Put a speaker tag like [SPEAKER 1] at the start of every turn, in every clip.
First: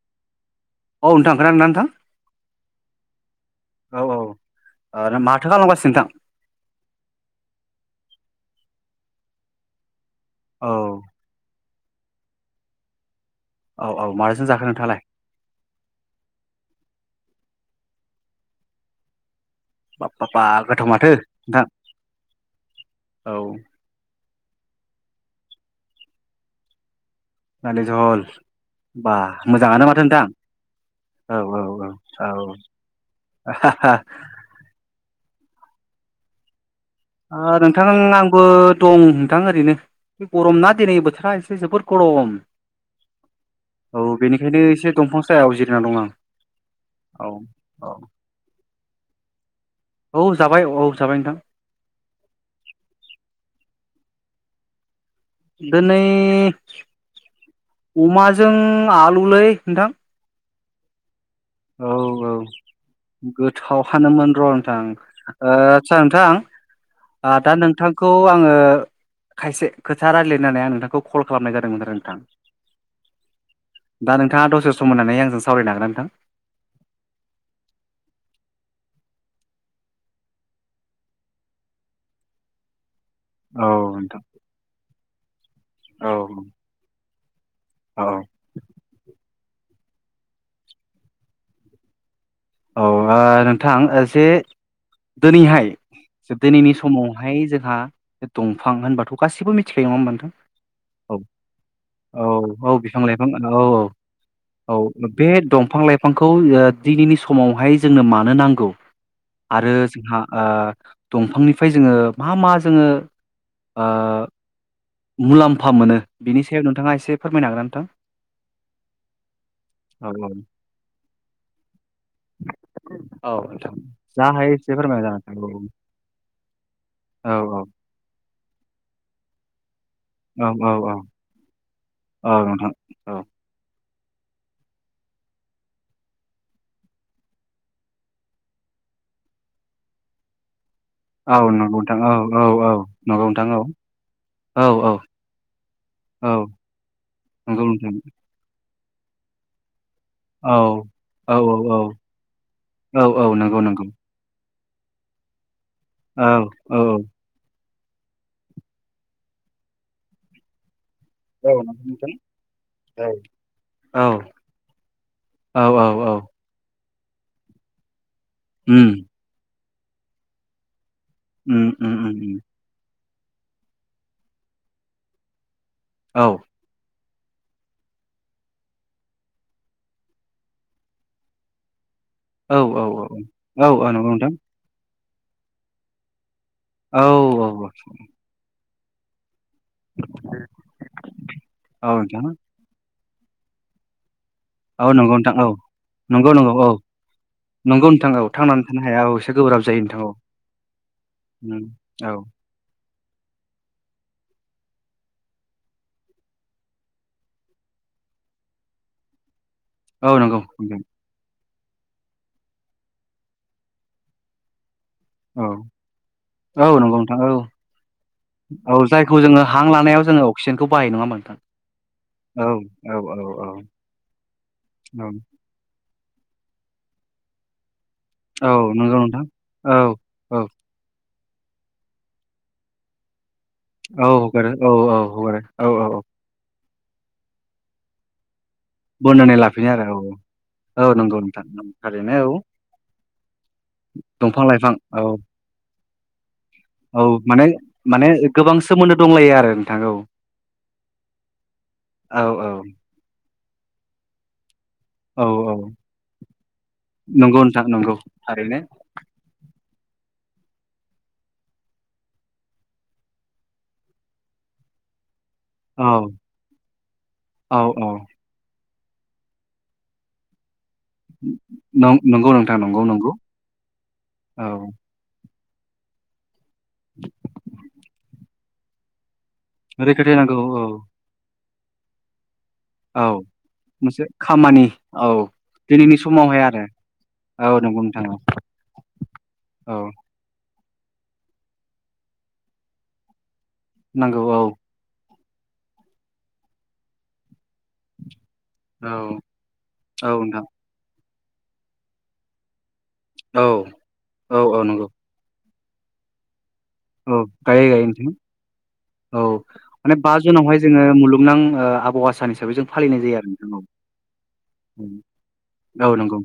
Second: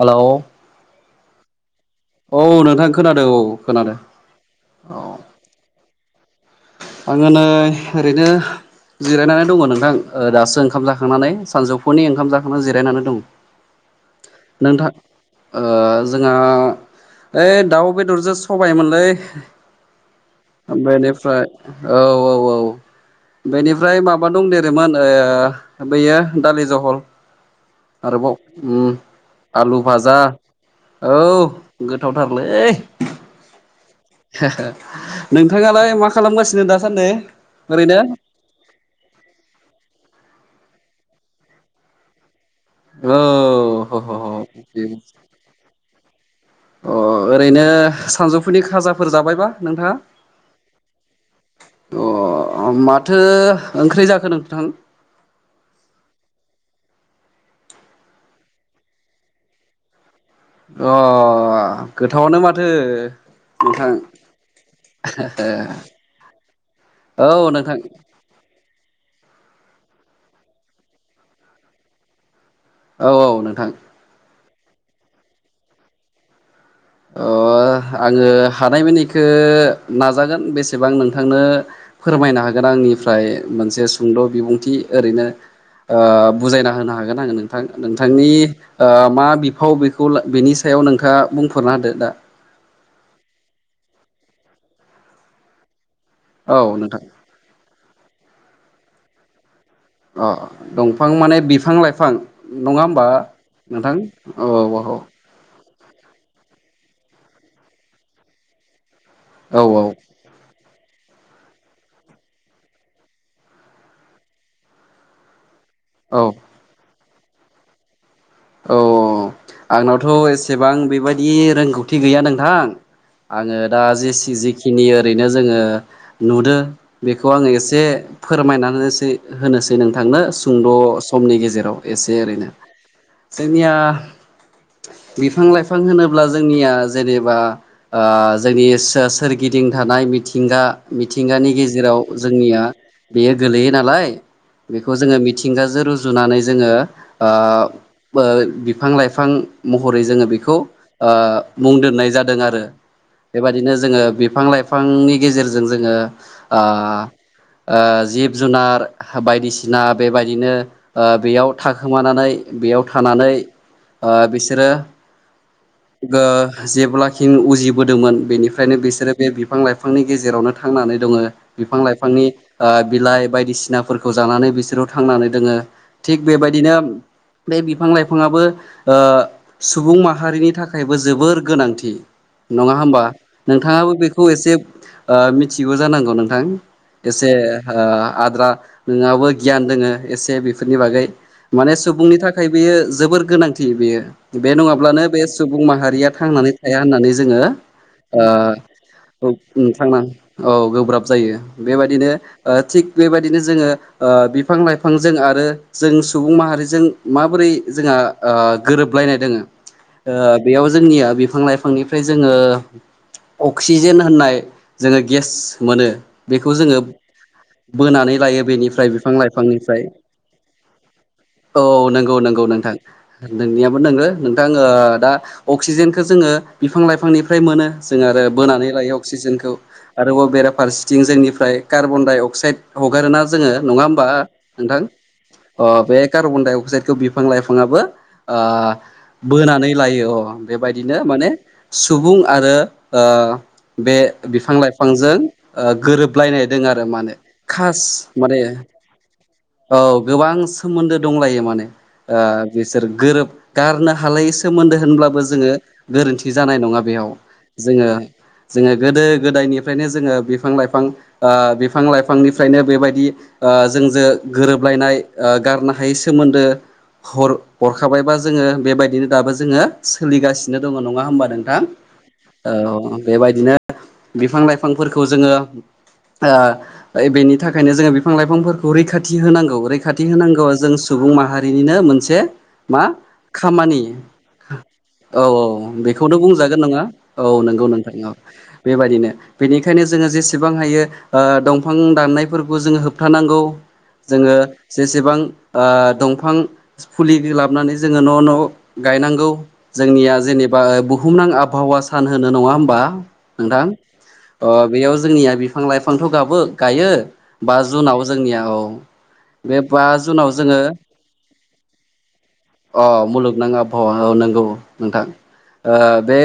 [SPEAKER 1] Hello
[SPEAKER 2] औ नोंथां खोना नोंथां
[SPEAKER 1] नोंथां खोनादों औ खोनादों
[SPEAKER 2] औ औ
[SPEAKER 1] औ
[SPEAKER 2] आरो माथो खालामगासिनो नोंथां?
[SPEAKER 1] आङो नै ओरैनो जिरायनानै दङ नोंथां दासो
[SPEAKER 2] औ
[SPEAKER 1] ओंखाम जाखांनानै सानजौफुनि ओंखाम जाखांनानै जिरायनानै दं।
[SPEAKER 2] औ औ माजों जाखो
[SPEAKER 1] नोंथां
[SPEAKER 2] नोंथाङालाय
[SPEAKER 1] ओ जोंहा ओइ दाउ बेदरजों सबायमोनलै
[SPEAKER 2] बा बा गोथाव माथो
[SPEAKER 1] औ बेनिफ्राय
[SPEAKER 2] नोंथां
[SPEAKER 1] औ औ
[SPEAKER 2] औ
[SPEAKER 1] बेनिफ्राय मा माबा दं देरोमोन बैयो दालि जहल
[SPEAKER 2] दालि जहल
[SPEAKER 1] आरोबाव उम
[SPEAKER 2] बा
[SPEAKER 1] आलु
[SPEAKER 2] मोजाङानो माथो
[SPEAKER 1] भाजा
[SPEAKER 2] नोंथां
[SPEAKER 1] औ गोथावथारलै नोंथाङालाय मा खालामगासिनो दा
[SPEAKER 2] ओ नोंथां आंबो दं नोंथां ओरैनो बे गरमना दिनै बोथोरा एसे जोबोर गरम
[SPEAKER 1] औ ह
[SPEAKER 2] औ
[SPEAKER 1] ह ह
[SPEAKER 2] बेनिखायनो
[SPEAKER 1] अके
[SPEAKER 2] एसे दंफां सायाव जिरना दं आं
[SPEAKER 1] अ
[SPEAKER 2] औ
[SPEAKER 1] ओरैनो
[SPEAKER 2] औ
[SPEAKER 1] सानजौफुनि खाजा फोर जाबायबा नोंथाङा
[SPEAKER 2] औ जाबाय औ जाबाय नोंथां
[SPEAKER 1] अ माथो ओंख्रि जाखो नोंथां
[SPEAKER 2] दिनै अमाजों आलुलै नोंथां
[SPEAKER 1] अ गोथावानो माथो
[SPEAKER 2] गोथाव
[SPEAKER 1] नोंथां
[SPEAKER 2] हानोमोन र' नोंथां आस्सा नोंथां
[SPEAKER 1] औ
[SPEAKER 2] आ दा
[SPEAKER 1] नोंथां
[SPEAKER 2] नोंथांखौ आङो खायसे खोथा रायज्लायनानै आं नोंथांखौ कल खालामनाय जादोंमोन आरो नोंथां
[SPEAKER 1] औ औ नोंथां
[SPEAKER 2] दा नोंथाङा दसे सम होननानै आंजों सावरायनो हागोनना नोंथां
[SPEAKER 1] अ आङो हानायमनिखौ नाजागोन बेसेबां नोंथांनो फोरमायनो हागोन आंनि ओमफ्राय
[SPEAKER 2] औ
[SPEAKER 1] मोनसे
[SPEAKER 2] नोंथां
[SPEAKER 1] सुंद' बिबुंथि ओरैनो ओ
[SPEAKER 2] औ
[SPEAKER 1] बुजायना होनो हागोन आङो नों थां
[SPEAKER 2] औ
[SPEAKER 1] नोंथांनि ओ मा बिफाव बेखौ बेनि सायाव नोंथाङा बुंफोरना होदो दा
[SPEAKER 2] औ ओ नोंथां जे दिनैहाय दिनैनि
[SPEAKER 1] औ नोंथां
[SPEAKER 2] समावहाय जोंहा दंफां होनबाथ' गासिबो मिथि खायो नङा होनबा
[SPEAKER 1] अ
[SPEAKER 2] नोंथां
[SPEAKER 1] दंफां
[SPEAKER 2] औ
[SPEAKER 1] माने बिफां लाइफां
[SPEAKER 2] औ औ
[SPEAKER 1] नङा
[SPEAKER 2] बिफां
[SPEAKER 1] होमबा
[SPEAKER 2] लाइफां औ औ औ बे दंफां लाइफांखौ ओ दिनैनि समावहाय जोंनो मानो नांगौ आरो
[SPEAKER 1] औ
[SPEAKER 2] जोंहा ओ दंफांनिफ्राय जोङो मा मा जोङो ओ मुलाम फा मोनो
[SPEAKER 1] औ
[SPEAKER 2] बिनि सायाव नोंथाङा एसे फोरमायनो हागोन नोंथां
[SPEAKER 1] औ आंनावथ'
[SPEAKER 2] नोंथां?
[SPEAKER 1] एसेबां बेबायदि रोंगौथि गैया नोंथां
[SPEAKER 2] औ
[SPEAKER 1] आङो
[SPEAKER 2] औ
[SPEAKER 1] दा
[SPEAKER 2] जा
[SPEAKER 1] जिसि
[SPEAKER 2] हायो एसे
[SPEAKER 1] जिखिनि
[SPEAKER 2] फोरमायना
[SPEAKER 1] ओरैनो
[SPEAKER 2] होलाय
[SPEAKER 1] जोङो
[SPEAKER 2] नोंथां
[SPEAKER 1] नुदों बेखौ
[SPEAKER 2] औ
[SPEAKER 1] आङो एसे फोरमायना होनोसो होनोसै नोंथांनो
[SPEAKER 2] औ
[SPEAKER 1] सुंद'
[SPEAKER 2] औ
[SPEAKER 1] समनि गेजेराव एसे
[SPEAKER 2] औ
[SPEAKER 1] ओरैनो
[SPEAKER 2] नोंथां औ
[SPEAKER 1] [unintelligible] बिफां लाइफां होनोब्ला जोंनिया जेनेबा ओ जोंनि सोरगिदिं थानाय मिथिंगा
[SPEAKER 2] औ
[SPEAKER 1] मिथिंगानि
[SPEAKER 2] नोंथां
[SPEAKER 1] गेजेराव जोंनिया
[SPEAKER 2] औ औ नंगौ
[SPEAKER 1] बेयो
[SPEAKER 2] नोंथां
[SPEAKER 1] गोलैयो नालाय
[SPEAKER 2] औ नंगौ नोंथां औ
[SPEAKER 1] बेखौ
[SPEAKER 2] औ औ
[SPEAKER 1] जोङो मिथिंगाजों
[SPEAKER 2] औ
[SPEAKER 1] रुजुनानै जोङो
[SPEAKER 2] नंगौ नोंथां
[SPEAKER 1] ओ ओ बिफां लाइफां म हरै जोङो
[SPEAKER 2] औ
[SPEAKER 1] बेखौ
[SPEAKER 2] औ
[SPEAKER 1] मुं
[SPEAKER 2] औ
[SPEAKER 1] दोननाय जादों आरो
[SPEAKER 2] औ औ नंगौ
[SPEAKER 1] बेबायदिनो
[SPEAKER 2] नंगौ
[SPEAKER 1] जोङो बिफां लाइफां बिफांनि गेजेरजों जोङो
[SPEAKER 2] औ
[SPEAKER 1] आ ओ जिब जुनार बायदिसिना बेबायदिनो ओ बेयाव
[SPEAKER 2] औ नंगौ नोंथां
[SPEAKER 1] थाखोमानानै बेयाव
[SPEAKER 2] औ
[SPEAKER 1] थानानै
[SPEAKER 2] औ
[SPEAKER 1] ओ बिसोरो
[SPEAKER 2] औ औ
[SPEAKER 1] ओ जेब्लाखिं उजिबोदोंमोन बेनिफ्रायनो
[SPEAKER 2] उम
[SPEAKER 1] बिसोरो बे बिफां लाइफांनि गेजेरावनो थांनानै दङो
[SPEAKER 2] उम
[SPEAKER 1] बिफां
[SPEAKER 2] उम उम
[SPEAKER 1] लाइफांनि
[SPEAKER 2] उम
[SPEAKER 1] ओ बिलाइ बायदिसिनाफोरखौ जानानै बिसोरो थांनानै दोङो थिग
[SPEAKER 2] औ
[SPEAKER 1] बेबायदिनो बे बिफां लाइफाङाआबो ओ सुबुं माहारिनि थाखायबो जोबोर गोनांथि
[SPEAKER 2] औ
[SPEAKER 1] नङा
[SPEAKER 2] औ
[SPEAKER 1] होमबा
[SPEAKER 2] औ औ
[SPEAKER 1] नोंथाङाबो
[SPEAKER 2] नंगौ
[SPEAKER 1] बेखौ
[SPEAKER 2] नोंथां
[SPEAKER 1] एसे ओ मिथिगौ जानांगौ नोंथां
[SPEAKER 2] औ
[SPEAKER 1] एसे
[SPEAKER 2] औ
[SPEAKER 1] ओ आद्रा नोंहाबो गियान दोङ एसे बेफोरनि बागै माने
[SPEAKER 2] औ
[SPEAKER 1] सुबुंनि
[SPEAKER 2] नोंथां
[SPEAKER 1] थाखाय बेयो जोबोर गोनांथि बेयो। बे
[SPEAKER 2] औ
[SPEAKER 1] नङाब्लानो
[SPEAKER 2] नंगौ
[SPEAKER 1] बे
[SPEAKER 2] नोंथां औ
[SPEAKER 1] सुबुं माहारिया
[SPEAKER 2] नंगौ
[SPEAKER 1] थांनानै
[SPEAKER 2] नंगौ औ
[SPEAKER 1] थाया होननानै जोङो
[SPEAKER 2] नंगौ नोंथां औ थांनानै थानो हाया औ
[SPEAKER 1] ओ
[SPEAKER 2] एसे गोब्राब
[SPEAKER 1] उम
[SPEAKER 2] जायो
[SPEAKER 1] थांना
[SPEAKER 2] नोंथां
[SPEAKER 1] औ गोब्राब जायो
[SPEAKER 2] उम औ
[SPEAKER 1] बेबायदिनो थिग बेबायदिनो जोङो ओ बिफां लाइफांजों आरो जों सुबुं माहारिजों माबोरै जोंहा ओ गोरोबलायनाय दोंङो
[SPEAKER 2] औ
[SPEAKER 1] ओ
[SPEAKER 2] नंगौ
[SPEAKER 1] बेयाव
[SPEAKER 2] नोंथां
[SPEAKER 1] जोंनिया बिफां लाइफां बिफांनिफ्राय जोङो अक्सिजेन होननाय जोङो गेस
[SPEAKER 2] औ
[SPEAKER 1] मोनो बेखौ
[SPEAKER 2] औ
[SPEAKER 1] जोङो
[SPEAKER 2] नंगौ नोंथां औ
[SPEAKER 1] बोनानै लायो
[SPEAKER 2] औ
[SPEAKER 1] बेनिफ्राय बिफां
[SPEAKER 2] जायखौ जोङो हां
[SPEAKER 1] लाइफांनिफ्राय
[SPEAKER 2] लानायाव जोङो अक्सिजेनखौ बाहायो नङा होमबा नोंथां
[SPEAKER 1] औ नों औ नंगौ नोंथां
[SPEAKER 2] औ औ औ
[SPEAKER 1] नोंनियाबो नोंगो नोंथां
[SPEAKER 2] औ
[SPEAKER 1] दा अक्सिजेन बिखौ जोङो बिफां लाइफांनिफ्राय मोनो जों आरो
[SPEAKER 2] औ
[SPEAKER 1] बोनानै लायो
[SPEAKER 2] नंगौ नोंथां
[SPEAKER 1] अक्सिजेनखौ
[SPEAKER 2] औ
[SPEAKER 1] आरोबाव
[SPEAKER 2] औ
[SPEAKER 1] बेराफारसेथिं जोंनि फ्राय कार्बन डाइ अक्साइड हगारोना जोङो नङा होमबा
[SPEAKER 2] औ हगारो औ
[SPEAKER 1] नोंथां
[SPEAKER 2] औ हगारो औ
[SPEAKER 1] अ बे
[SPEAKER 2] औ
[SPEAKER 1] कार्बन डाइ अक्साइदखौ बिफां लाइफाङाबो ओ
[SPEAKER 2] लाफिनो
[SPEAKER 1] बोनानै
[SPEAKER 2] आरो औ
[SPEAKER 1] लायो अ
[SPEAKER 2] औ
[SPEAKER 1] बेबायदिनो
[SPEAKER 2] नंगौ
[SPEAKER 1] माने
[SPEAKER 2] नोंथां थारैनो
[SPEAKER 1] सुबुं
[SPEAKER 2] औ
[SPEAKER 1] आरो ओ बे
[SPEAKER 2] दंफां
[SPEAKER 1] बिफां
[SPEAKER 2] लाइफां औ
[SPEAKER 1] लाइफांजों ओ गोरोबलायनाय दोङो आरो
[SPEAKER 2] औ
[SPEAKER 1] माने खाच माने
[SPEAKER 2] गोबां सोमोन्दो दंलायो आरो नोंथां
[SPEAKER 1] औ गोबां सोमोन्दो दंलायो माने
[SPEAKER 2] औ औ
[SPEAKER 1] बिसोर गोरोब गारनो हाला यि सोमोन्दो होनब्लाबो
[SPEAKER 2] औ
[SPEAKER 1] जोङो
[SPEAKER 2] औ
[SPEAKER 1] गोरोन्थि जानाय नङा बेयाव
[SPEAKER 2] नंगौ नोंथां
[SPEAKER 1] जोङो
[SPEAKER 2] नंगौ थारैनो
[SPEAKER 1] जोङो गोदो गोदायनिफ्रायनो जोङो बिफां लाइफां ओ बिफां लाइफांनिफ्रायनो बेबायदि जोंजों गोरोबलायनाय ओ गारनो
[SPEAKER 2] औ
[SPEAKER 1] हायै सोमोन्दो हर
[SPEAKER 2] औ औ
[SPEAKER 1] हरखाबायबा जोङो बेबायदिनो दाबो जोङो सोलिगासिनो दङ नङा होमबा नोंथां
[SPEAKER 2] नं नंगौ नोंथां नंगौ
[SPEAKER 1] औ
[SPEAKER 2] नंगौ
[SPEAKER 1] बेबायदिनो बिफां
[SPEAKER 2] औ
[SPEAKER 1] लाइफांफोरखौ जोङो ओ बेनि थाखायनो जोङो बिफां लाइफांफोरखौ रैखा थि होनांगौ रैखाथि होनांगौ जों सुबुं माहारिनिनो मोनसे मा
[SPEAKER 2] औ
[SPEAKER 1] खामानि
[SPEAKER 2] मोनसे खामानि
[SPEAKER 1] औ औ
[SPEAKER 2] दिनैनि
[SPEAKER 1] बेखौनो
[SPEAKER 2] समावहाय
[SPEAKER 1] बुंजागोन
[SPEAKER 2] आरो
[SPEAKER 1] नङा औ नंगौ। नंगौ नोंथां औ बेबादिनो
[SPEAKER 2] औ
[SPEAKER 1] बेनिखायनो जोङो जेसे बां हायो दंफां दाननायफोरखौ जोङो होबथानांगौ
[SPEAKER 2] नांगौ
[SPEAKER 1] जोङो
[SPEAKER 2] औ
[SPEAKER 1] जेसेबां ओ दंफां फुलि नानै जोङो न' न'
[SPEAKER 2] औ
[SPEAKER 1] गायनांगौ
[SPEAKER 2] औ
[SPEAKER 1] जोंनिया
[SPEAKER 2] नोंथां
[SPEAKER 1] जेनेबा बुहुमनां आबहावा सान होनो नङा होमबा
[SPEAKER 2] औ औ
[SPEAKER 1] नोंथां
[SPEAKER 2] औ नंगौ
[SPEAKER 1] बेयाव जोंनिया फांलाय फांथ' गाबो गायो
[SPEAKER 2] औ
[SPEAKER 1] बा
[SPEAKER 2] गायै गायै
[SPEAKER 1] जुनाव
[SPEAKER 2] नोंथां
[SPEAKER 1] जोंनिया औ बे बा जुनाव जोङो
[SPEAKER 2] नां ओ आबहावा सान हिसाबै जों
[SPEAKER 1] अ
[SPEAKER 2] फालिनाय जायो आरो
[SPEAKER 1] मुलुगनां
[SPEAKER 2] नोंथां
[SPEAKER 1] आबहावा औ नंगौ नोंथां ओ
[SPEAKER 2] औ
[SPEAKER 1] बे
[SPEAKER 2] नंगौ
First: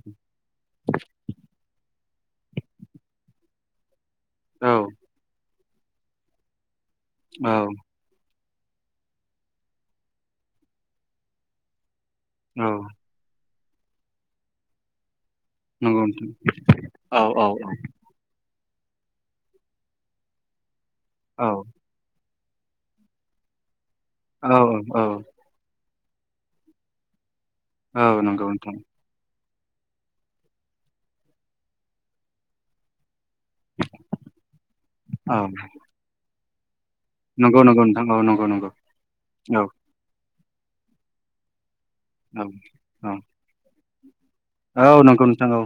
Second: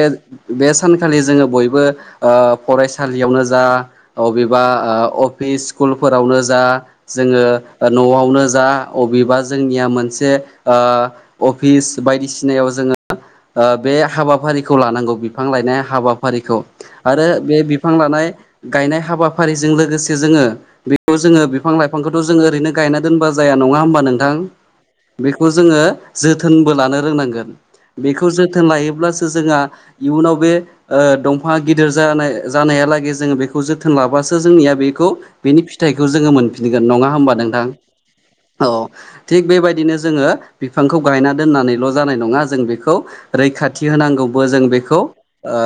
[SPEAKER 1] बे सानखालि जोङो बयबो फरायसालियावनो जा अबेबा
[SPEAKER 2] औ
[SPEAKER 1] अफिस स्कुलफोरावनो जा
[SPEAKER 2] औ
[SPEAKER 1] जोङो न'आवनो जा अबेबा जोंनिया मोनसे ओ अफिस बायदिसिनायाव
[SPEAKER 2] औ
[SPEAKER 1] जोङो बे ओ हाबाफारिखौ लानांगौ बिफां लायनाय
[SPEAKER 2] नंगौ नोंथां
[SPEAKER 1] हाबाफारिखौ
[SPEAKER 2] औ
[SPEAKER 1] आरो
[SPEAKER 2] औ
[SPEAKER 1] बे बिफां लानाय गायनाय हाबाफारिजों लोगोसे जोङो बेयाव जोङो बिफां लाइफांखौथ' जों ओरैनो गायना दोनबा जाया नङा होमबा नोंथां
[SPEAKER 2] औ औ औ
[SPEAKER 1] बेखौ जोङो जोथोनबो लानो रोंनांगोन
[SPEAKER 2] औ
[SPEAKER 1] बेखौ
[SPEAKER 2] नंगौ
[SPEAKER 1] जोथोन
[SPEAKER 2] नोंथां
[SPEAKER 1] लायोब्लासो जोंङा इयुनाव बे ओ दंफाङा गिदिर जानाय जानायालागै जों बेखौ जोथोन लाबासो जोंनिया बेखौ
[SPEAKER 2] औ
[SPEAKER 1] बेनि फिथाइखौ जोङो मोन नङा होमबा
[SPEAKER 2] नंगौ
[SPEAKER 1] नोंथां
[SPEAKER 2] नंगौ औ नंगौ
[SPEAKER 1] अ
[SPEAKER 2] नंगौ
[SPEAKER 1] थिग
[SPEAKER 2] औ
[SPEAKER 1] बेबायदिनो जोङो बिफांखौ गायना दोननानैल' जानाय नङा
[SPEAKER 2] औ
[SPEAKER 1] जों बेखौ रैखाथि होनांगौ। बो जों
[SPEAKER 2] औ औ
[SPEAKER 1] बेखौ
[SPEAKER 2] नंगौ नोंथां
[SPEAKER 1] ओ
[SPEAKER 2] औ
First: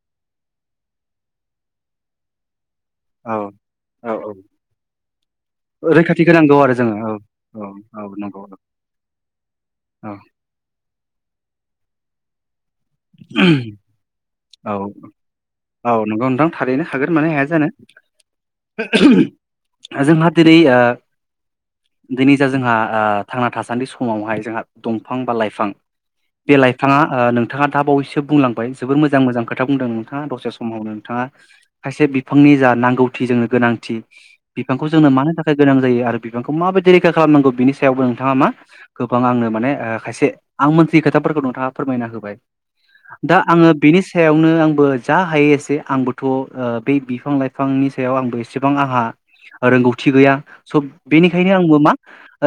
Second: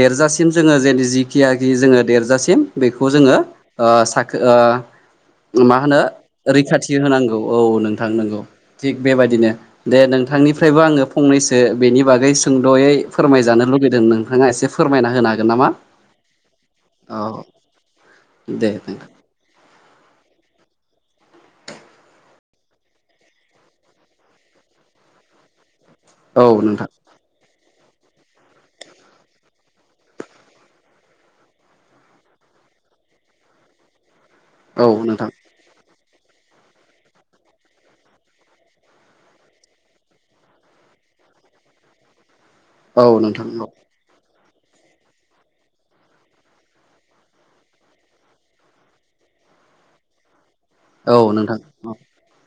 [SPEAKER 1] देरजासिम जोङो जे जिखियाखि जोङो देरजासिम बेखौ
[SPEAKER 2] औ
[SPEAKER 1] जोङो ओ
[SPEAKER 2] औ औ
[SPEAKER 1] साखो मा होनो
[SPEAKER 2] रैखाथि होनांगौ आरो
[SPEAKER 1] रैखाथि
[SPEAKER 2] जोङो
[SPEAKER 1] होनांगौ औ
[SPEAKER 2] औ
[SPEAKER 1] नोंथां नंगौ थिग बेबायदिनो दे
[SPEAKER 2] औ
[SPEAKER 1] नोंथांनिफ्रायबो आङो फंनैसो बेनि बागै सों दयै फोरमायजानो लुुबैदों नोंथाङा एसे
[SPEAKER 2] औ
[SPEAKER 1] फोरमायना होनो हागोन नामा
[SPEAKER 2] औ नंगौ नोंथां थारैनो हागोन
[SPEAKER 1] औ
[SPEAKER 2] [inaudible]
[SPEAKER 1] दे दे
[SPEAKER 2] जोंहा दिनै ओ दिनै जा जोंहा ओ थांना थासान्दि समावहाय जोंहा दंफां बा लाइफां बे
[SPEAKER 1] नोंथां
[SPEAKER 2] लाइफाङा ओ नोंथाङा दा बावैसो बुंलांबाय जोबोर मोजां मोजां खोथा बुंदों नोंथाङा दसे समावनो नोंथाङा खायसे बिफांनि जा नांगौथि जोंनो गोनांथि
[SPEAKER 1] औ नोंथां औ
[SPEAKER 2] बिफांखौ जोंनो
[SPEAKER 1] नोंथां
[SPEAKER 2] मानो थाखाय गोनां जायो आरो बिफांखौ माबायदि रैखा खालामनांगौ बिनि सायावबो नोंथाङा मा गोबां आंनो माने खायसे आं मोनथियि खोथा नोंथाङा फोरमायना होबाय
[SPEAKER 1] औ
[SPEAKER 2] दा
[SPEAKER 1] नोंथां
[SPEAKER 2] आङो बेनि सायावनो आंबो जा हायो एसे आंबोथ' बे बिफां लाइफांनि सायाव आंबो एसेबां आंहा रोंगौथि गैया स'
[SPEAKER 1] औ औ
[SPEAKER 2] बेनिखायनो
[SPEAKER 1] नोंथां
[SPEAKER 2] आंबो
[SPEAKER 1] औ
[SPEAKER 2] मा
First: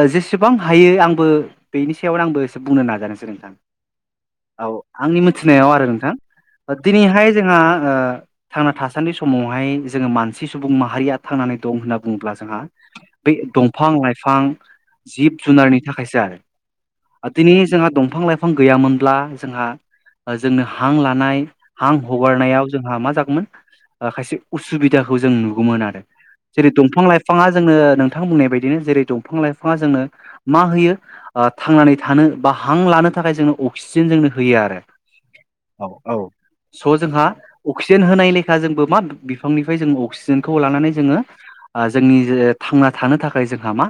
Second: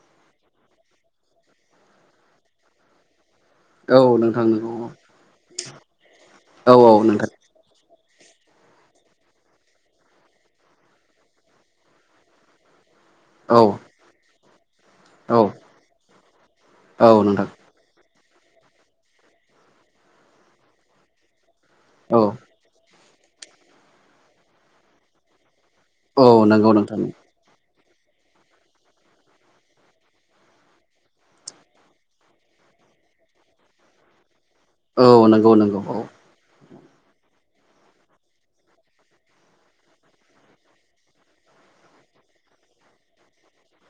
[SPEAKER 2] जे जेसेबां हायो आंबो बेनि सायावनो आंबो एसे बुंनो नाजानोसै नोंथां
[SPEAKER 1] औ नोंथां नंगौ औ
[SPEAKER 2] आंनि मिथिनायाव आरो नोंथां
[SPEAKER 1] औ
[SPEAKER 2] दिनैहाय
[SPEAKER 1] नोंथां
[SPEAKER 2] जोंहा ओ थांना थासान्दि समावहाय जोङो मानसि सुबुं माहारिया थांनानै दं होनना बुङोब्ला जोंहा बे
[SPEAKER 1] औ
[SPEAKER 2] दंफां लाइफां
[SPEAKER 1] औ
[SPEAKER 2] जिब जुनारनि थाखायसो आरो
[SPEAKER 1] औ नोंथां
[SPEAKER 2] दिनै जोंहा दंफां लाइफां गैयामोनब्ला जोंहा जोंनो हां लानाय हां
[SPEAKER 1] औ
[SPEAKER 2] हगारनायाव जोंहा मा जा गौमोन खायसे उसुबिदाखौ जों नुगौमोन आरो
[SPEAKER 1] औ नंगौ
[SPEAKER 2] जेरै
[SPEAKER 1] नोंथां
[SPEAKER 2] दंफां लाइफाङा जोंनो नोंथां बुंनाय बायदिनो जेरै दफां लाइफाङा जोंनो मा होयो थांनानै थानो बा हां लानो थाखाय जोंनो अक्सिजेन जोंनो होयो आरो
[SPEAKER 1] औ नंगौ नंगौ औ
[SPEAKER 2] स' जोंहा अक्सिजेन होनाय लेखा जोंबो मा बिफांनिफ्राय जों अक्सिजेनखौ लानानै जोङो जोंनि थांना थानो थाखाय जोंहा मा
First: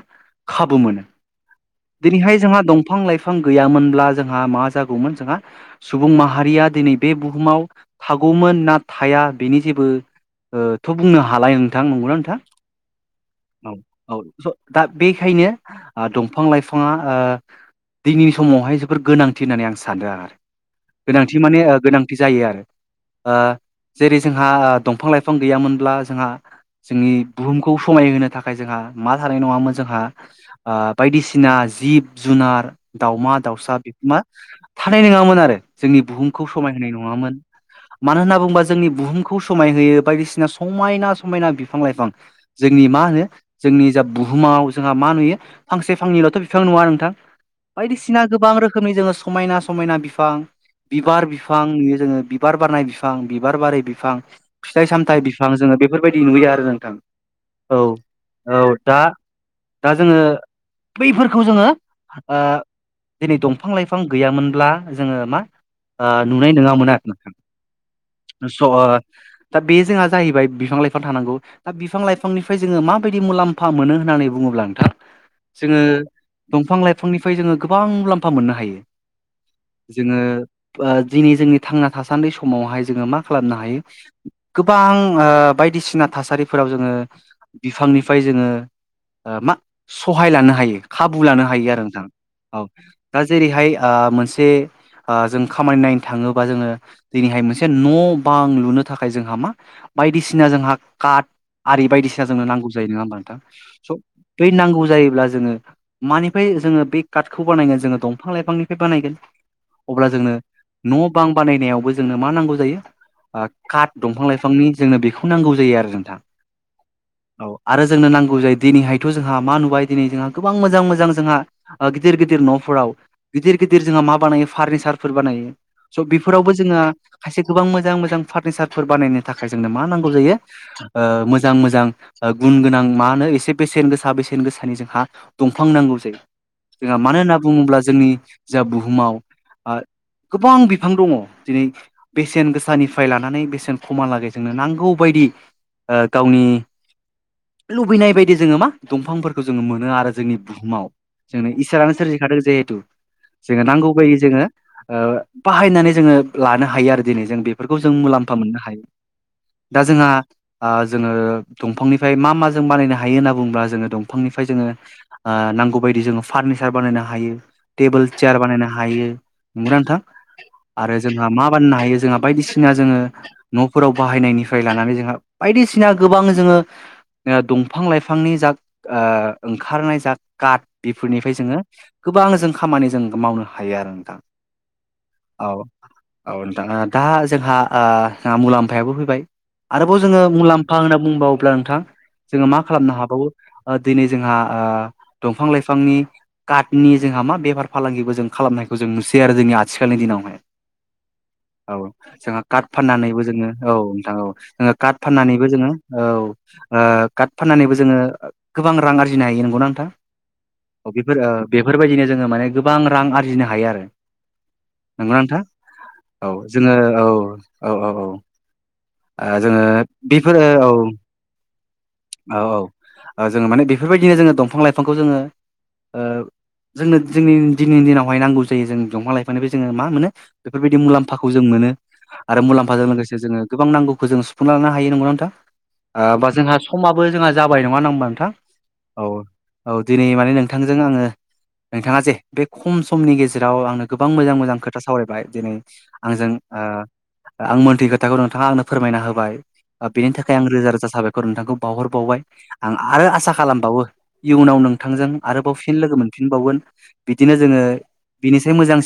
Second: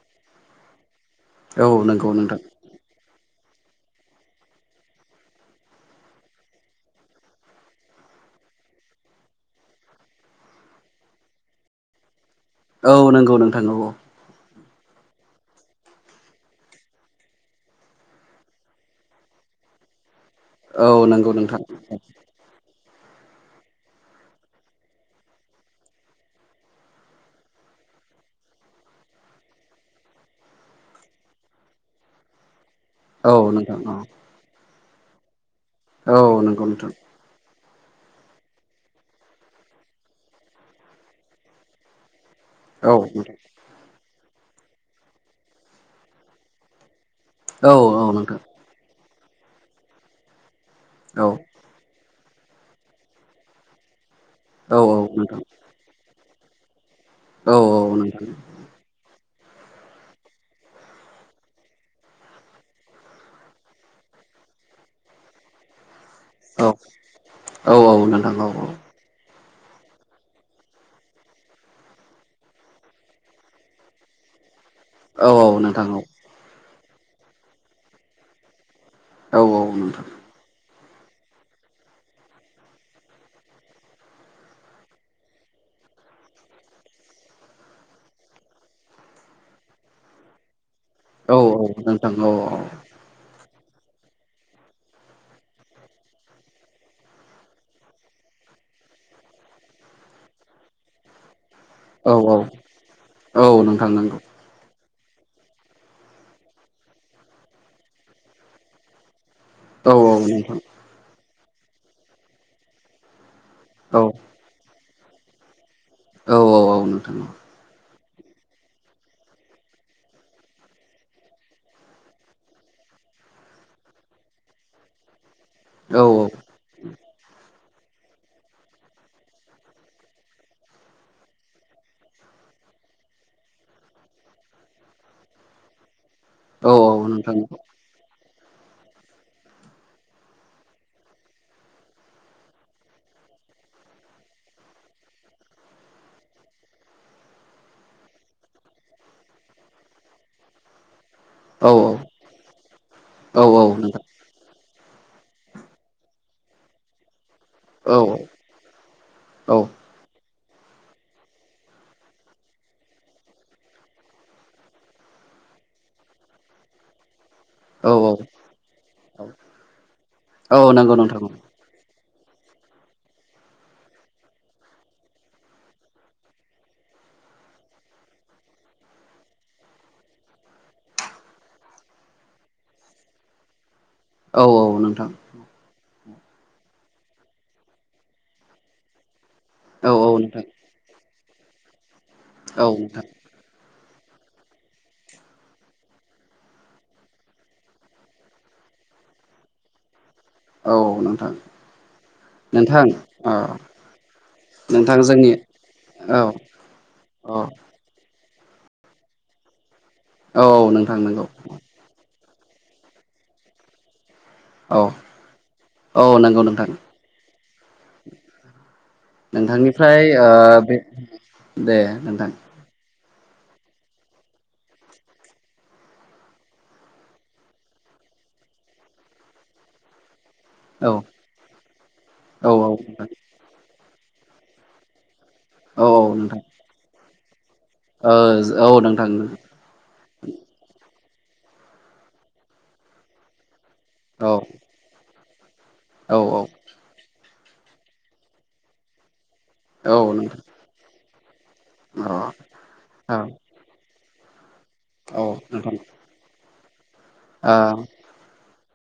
[SPEAKER 2] खाबु मोनो
[SPEAKER 1] औ नंगौ
[SPEAKER 2] दिनैहाय
[SPEAKER 1] नोंथां
[SPEAKER 2] जोंहा दंफां लाइफां गैयामोनब्ला जोंहा मा जागौमोन जोंहा सुबुं माहारिया दिनै बे बुहुमाव थागौमोन ना थाया बेनि जेबो थ' बुंनो हालाय नोंथां नंगौना नोंथां
[SPEAKER 1] औ नंगौ नोंथां
[SPEAKER 2] औ औ स' दा बेखायनो दंफां लाइफाङा ओ दिनैनि समावहाय जोबोर गोनांथि होननानै आं सानदों आरो
[SPEAKER 1] औ नंगौ
[SPEAKER 2] गोनांथि
[SPEAKER 1] नोंथां
[SPEAKER 2] माने गोनांथि जायो आरो ओ जेरै जोंहा दंफां लाइफां गैयामोनब्ला जोंहा जोंनि बुहुमखौ समायहोनो थाखाय जोंहा मा थानाय नङामोन जोंहा ओ बायदिसिना जिब जुनार
[SPEAKER 1] औ
[SPEAKER 2] दावमा दाउसा
[SPEAKER 1] नोंथां
[SPEAKER 2] बे
[SPEAKER 1] औ
[SPEAKER 2] मा थानाय नङामोन आरो जोंनि
[SPEAKER 1] औ
[SPEAKER 2] बुहुमखौ
[SPEAKER 1] नंगौ
[SPEAKER 2] समाय होनाय
[SPEAKER 1] नोंथां
[SPEAKER 2] नङामोन मानो होनना बुङोबा जोंनि बुहुमखौ समाय होयो बायदिसिना समायना समायना बिफां लाइफां जोंनि
[SPEAKER 1] औ
[SPEAKER 2] मा होनो
[SPEAKER 1] नोंथां
[SPEAKER 2] जोंनि जा बुहुमाव जोंहा मा नुयो फांसे फांनैल'थ' बिफां नुवा नोंथां
[SPEAKER 1] औ औ
[SPEAKER 2] बायदिसिना
[SPEAKER 1] नोंथां
[SPEAKER 2] गोबां रोखोमनि जोङो समायना समायना बिफां
[SPEAKER 1] औ
[SPEAKER 2] बिबार बिफां नुयो जोङो बिबार बारनाय बिफां बिबार बारि बिफां फिथाइ
[SPEAKER 1] औ नोंथां औ नोंथां औ नोंथां औ
[SPEAKER 2] सामथाइ
[SPEAKER 1] नोंथां
[SPEAKER 2] बिफां जोङो बेफोरबायदि नुयो आरो नोंथां औ औ दा दा जोङो बैफोरखौ जोङो ओ दिनै दंफां लाइफां गैयामोनब्ला जोङो मा ओ नुनाय नङामोन आरो ना नोंथां स' दा बे जोंहा जाहैबाय बिफां लाइफां थानांगौ दा बिफां लाइफांनिफ्राय जोङो माबायदि मुलाम्फा मोनो होननानै बुङोब्ला जोङो
[SPEAKER 1] नोंथां औ नोंथां
[SPEAKER 2] दंफां लाइफांनिफ्राय जोङो गोबां मुलाम्फा मोननो हायो
[SPEAKER 1] औ औ नोंथां
[SPEAKER 2] जोङो दिनै जोंनि थांना थासान्दि समावहाय जोङो मा खालामनो हायो गोबां बाय बायदिसिना थासारिफोराव जोङो बिफांनिफ्राय जोङो मा सहाय लानो हायो खाबु लानो हायो आरो नोंथां औ दा जेरैहाय मोनसे जों खामानि नायनो थाङोबा जोङो दिनैहाय मोनसे न' बां लुनो थाखाय जोंहा मा बायदिसिना जोंहा काट आरि
[SPEAKER 1] औ
[SPEAKER 2] बायदिसिना जोंनो नांगौ जायो नङा होमबा नोंथां
[SPEAKER 1] औ औ
[SPEAKER 2] स
[SPEAKER 1] नंगौ
[SPEAKER 2] बै नांगौ जायो अब्ला जोङो मानिफ्राय जोङो बे काटखौ बानायगोन जोङो दंफां लाइफांनिफ्राय बानायगोन
[SPEAKER 1] औ
[SPEAKER 2] अब्ला
[SPEAKER 1] औ
[SPEAKER 2] जोंनो
[SPEAKER 1] नोंथां
[SPEAKER 2] न' बां बानायनायावबो जोंनो मा नांगौ जायो काट
[SPEAKER 1] औ
[SPEAKER 2] दंफां लाइफांनि जोंनो बेखौ नांगौ जायो आरो नोंथां
[SPEAKER 1] औ औ औ नोंथा
[SPEAKER 2] औ आरो जोंनो नांगौ जायो दिनैहायथ जोंहा मा नुबाय दिनै जोंहा गोबां मोजां मोजां जोंहा गिदिर गिदिर न'फोराव गिदिर गिदिर जोंहा मा बानायो फार्निचार फोर बानायो
[SPEAKER 1] औ
[SPEAKER 2] स' बेफोरावबो जोङो खायसे गोबां मोजां मोजां फारनिचार फोर बानायनो थाखाय जोंनो मा नांगौ जायो मोजां मोजां गुन गोनां मा होनो एसे बेसेन गोसा बेसेन गोसानि जोंहा दंफां नांगौ जायो
[SPEAKER 1] औ
[SPEAKER 2] जों
[SPEAKER 1] औ
[SPEAKER 2] मानो होनना
[SPEAKER 1] नोंथां
[SPEAKER 2] बुङोब्ला जोंनि जा बुहुमाव गोबां बिफां दङ दिनै बेसेन गोसानिफ्राय लानानै बेसेन खमहालागै जोंनो नांगौ बायदि गावनि लुबैनाय बायदि जोङो मा दंफांफोरखौ जोङो मोनो आरो जोंनि बुहुमाव जोंनो
[SPEAKER 1] औ
[SPEAKER 2] इसोरानो सोरजिखादों जिहेथु
[SPEAKER 1] औ औ
[SPEAKER 2] जोंङनो नांगौ
[SPEAKER 1] नोंथां
[SPEAKER 2] बाहनानै जोङो ल हायो आरो दिनै जों बे बेफोरखौ जों
[SPEAKER 1] औ
[SPEAKER 2] मुलाम्फा मोननो हायो दा जोंहा जोङो दंफांनिफ्राय मा मा जों बानायनो हायो होनना बुङोब्ला जोङो दंफांनिफ्राय जोङो नांगौ बायदि जोङो फार्निचार बानायनो हायो
[SPEAKER 1] औ
[SPEAKER 2] टेबोल चेयार बानायनो हायो नंना नोंथां
[SPEAKER 1] औ औ नंगौ
[SPEAKER 2] आरो
[SPEAKER 1] नोंथां
[SPEAKER 2] जोंहा मा बानायनो हायो जोंहा बायदिसिना जोङो न'फोराव बाहायनायनिफ्राय लानानै जोंहा बायदिसिना गोबां जोङो दंफां लाइफांनि जा ओंखारनाय जा काट बेफोरनिफ्राय जोङो गोबां जों खामानि जों मावनो हायो आरो नोंथां
[SPEAKER 1] औ औ नोंथां
[SPEAKER 2] औ औ दा जोंहा जहा मुलाम्फायाबो फैबाय
[SPEAKER 1] औ
[SPEAKER 2] आरोबाव
[SPEAKER 1] औ
[SPEAKER 2] जोङो
[SPEAKER 1] नोंथां
[SPEAKER 2] मुलाम्फा होनना बुंबावोब्ला नोंथां जोङो मा
[SPEAKER 1] औ
[SPEAKER 2] खालामनो
[SPEAKER 1] नोंथां
[SPEAKER 2] हाबावो दिनै जोंहा दंफां लाइफांनि काटनि जोंहा मा बेफार फालांगिबो जों खालामनायखौ जों नुसयो आरो जोंनि आथिखालनि दिनावहाय
[SPEAKER 1] औ नोंथां
[SPEAKER 2] औ जोंहा काट
[SPEAKER 1] नोंथां
[SPEAKER 2] फाननानैबो
[SPEAKER 1] अ
[SPEAKER 2] जोङो औ नोंथां औ जोङो काट
[SPEAKER 1] नोंथां जोंनि
[SPEAKER 2] फाननानैबो जोङो औ कार्ड
[SPEAKER 1] अ
[SPEAKER 2] फाननानैबो जोङो गोबां रां आरजिनो हायो नंगौना नोंथां
[SPEAKER 1] औ नोंथां
[SPEAKER 2] बेफोर
[SPEAKER 1] नंगौ
[SPEAKER 2] बेफोरबायदिनो जोङो माने गोबां रां आरजिनो हायो आरो
[SPEAKER 1] औ
[SPEAKER 2] नंगौ नोंथां औ
[SPEAKER 1] नंगौ नोंथां
[SPEAKER 2] जोङो औ औ औ औ जोङो
[SPEAKER 1] नोंथांनिफ्राय ओ
[SPEAKER 2] बेफोरो औ
[SPEAKER 1] बे दे नोंथां
[SPEAKER 2] औ औ जोङो माने बेफोरबायदिनो जोङो दंफां लाइफांखौ जोङो जोंनो जोंनि दिनैनि दिनाव बेहाय नांगौ जायो जों दंफां लाइफानायबो जोङो मा मोनो बेफोरबायदि
[SPEAKER 1] औ
[SPEAKER 2] मुलाम्फाखौ जों मोनो आरो
[SPEAKER 1] औ
[SPEAKER 2] मुलाम्फाजों
[SPEAKER 1] नोंथां
[SPEAKER 2] लोगोसे जोङो गोबां नांगौ जों सुुफुंना लानो हायो नंगौना नोंथां?
[SPEAKER 1] औ
[SPEAKER 2] आ
[SPEAKER 1] औ
[SPEAKER 2] बा
[SPEAKER 1] नोंथां
[SPEAKER 2] जोंहा समाबो जोंहा जाबाय नङा ना होमबा नोंथां?
[SPEAKER 1] ओ
[SPEAKER 2] औ
[SPEAKER 1] नोंथां
[SPEAKER 2] औ दिनै माने नोंथांजों आङो नोंथाङा जे बे खम समनि गेजेराव आंनो गोबां
[SPEAKER 1] औ
[SPEAKER 2] मोजां मोजां खोथा सावरायबाय दिनै
[SPEAKER 1] औ
[SPEAKER 2] आंजों ओ आं मोनथियि खोथाखौ नोंथाङा आंनो फोरमायना होबाय
[SPEAKER 1] औ
[SPEAKER 2] बेनि थाखाय
[SPEAKER 1] नोंथां
[SPEAKER 2] आं रोजा रोजा साबायखर नोंथांखौ
[SPEAKER 1] अ
[SPEAKER 2] बावहरबावबाय। आं आरो
[SPEAKER 1] औ
[SPEAKER 2] आसा खालामबावो इयुनाव नोंथांजों
[SPEAKER 1] औ
[SPEAKER 2] आरोबाव फिन
[SPEAKER 1] नोंथां
[SPEAKER 2] लोगो मोनफिनबावगोन बिदिनो जोङो
[SPEAKER 1] ओ
[SPEAKER 2] बिनिसाय मोजां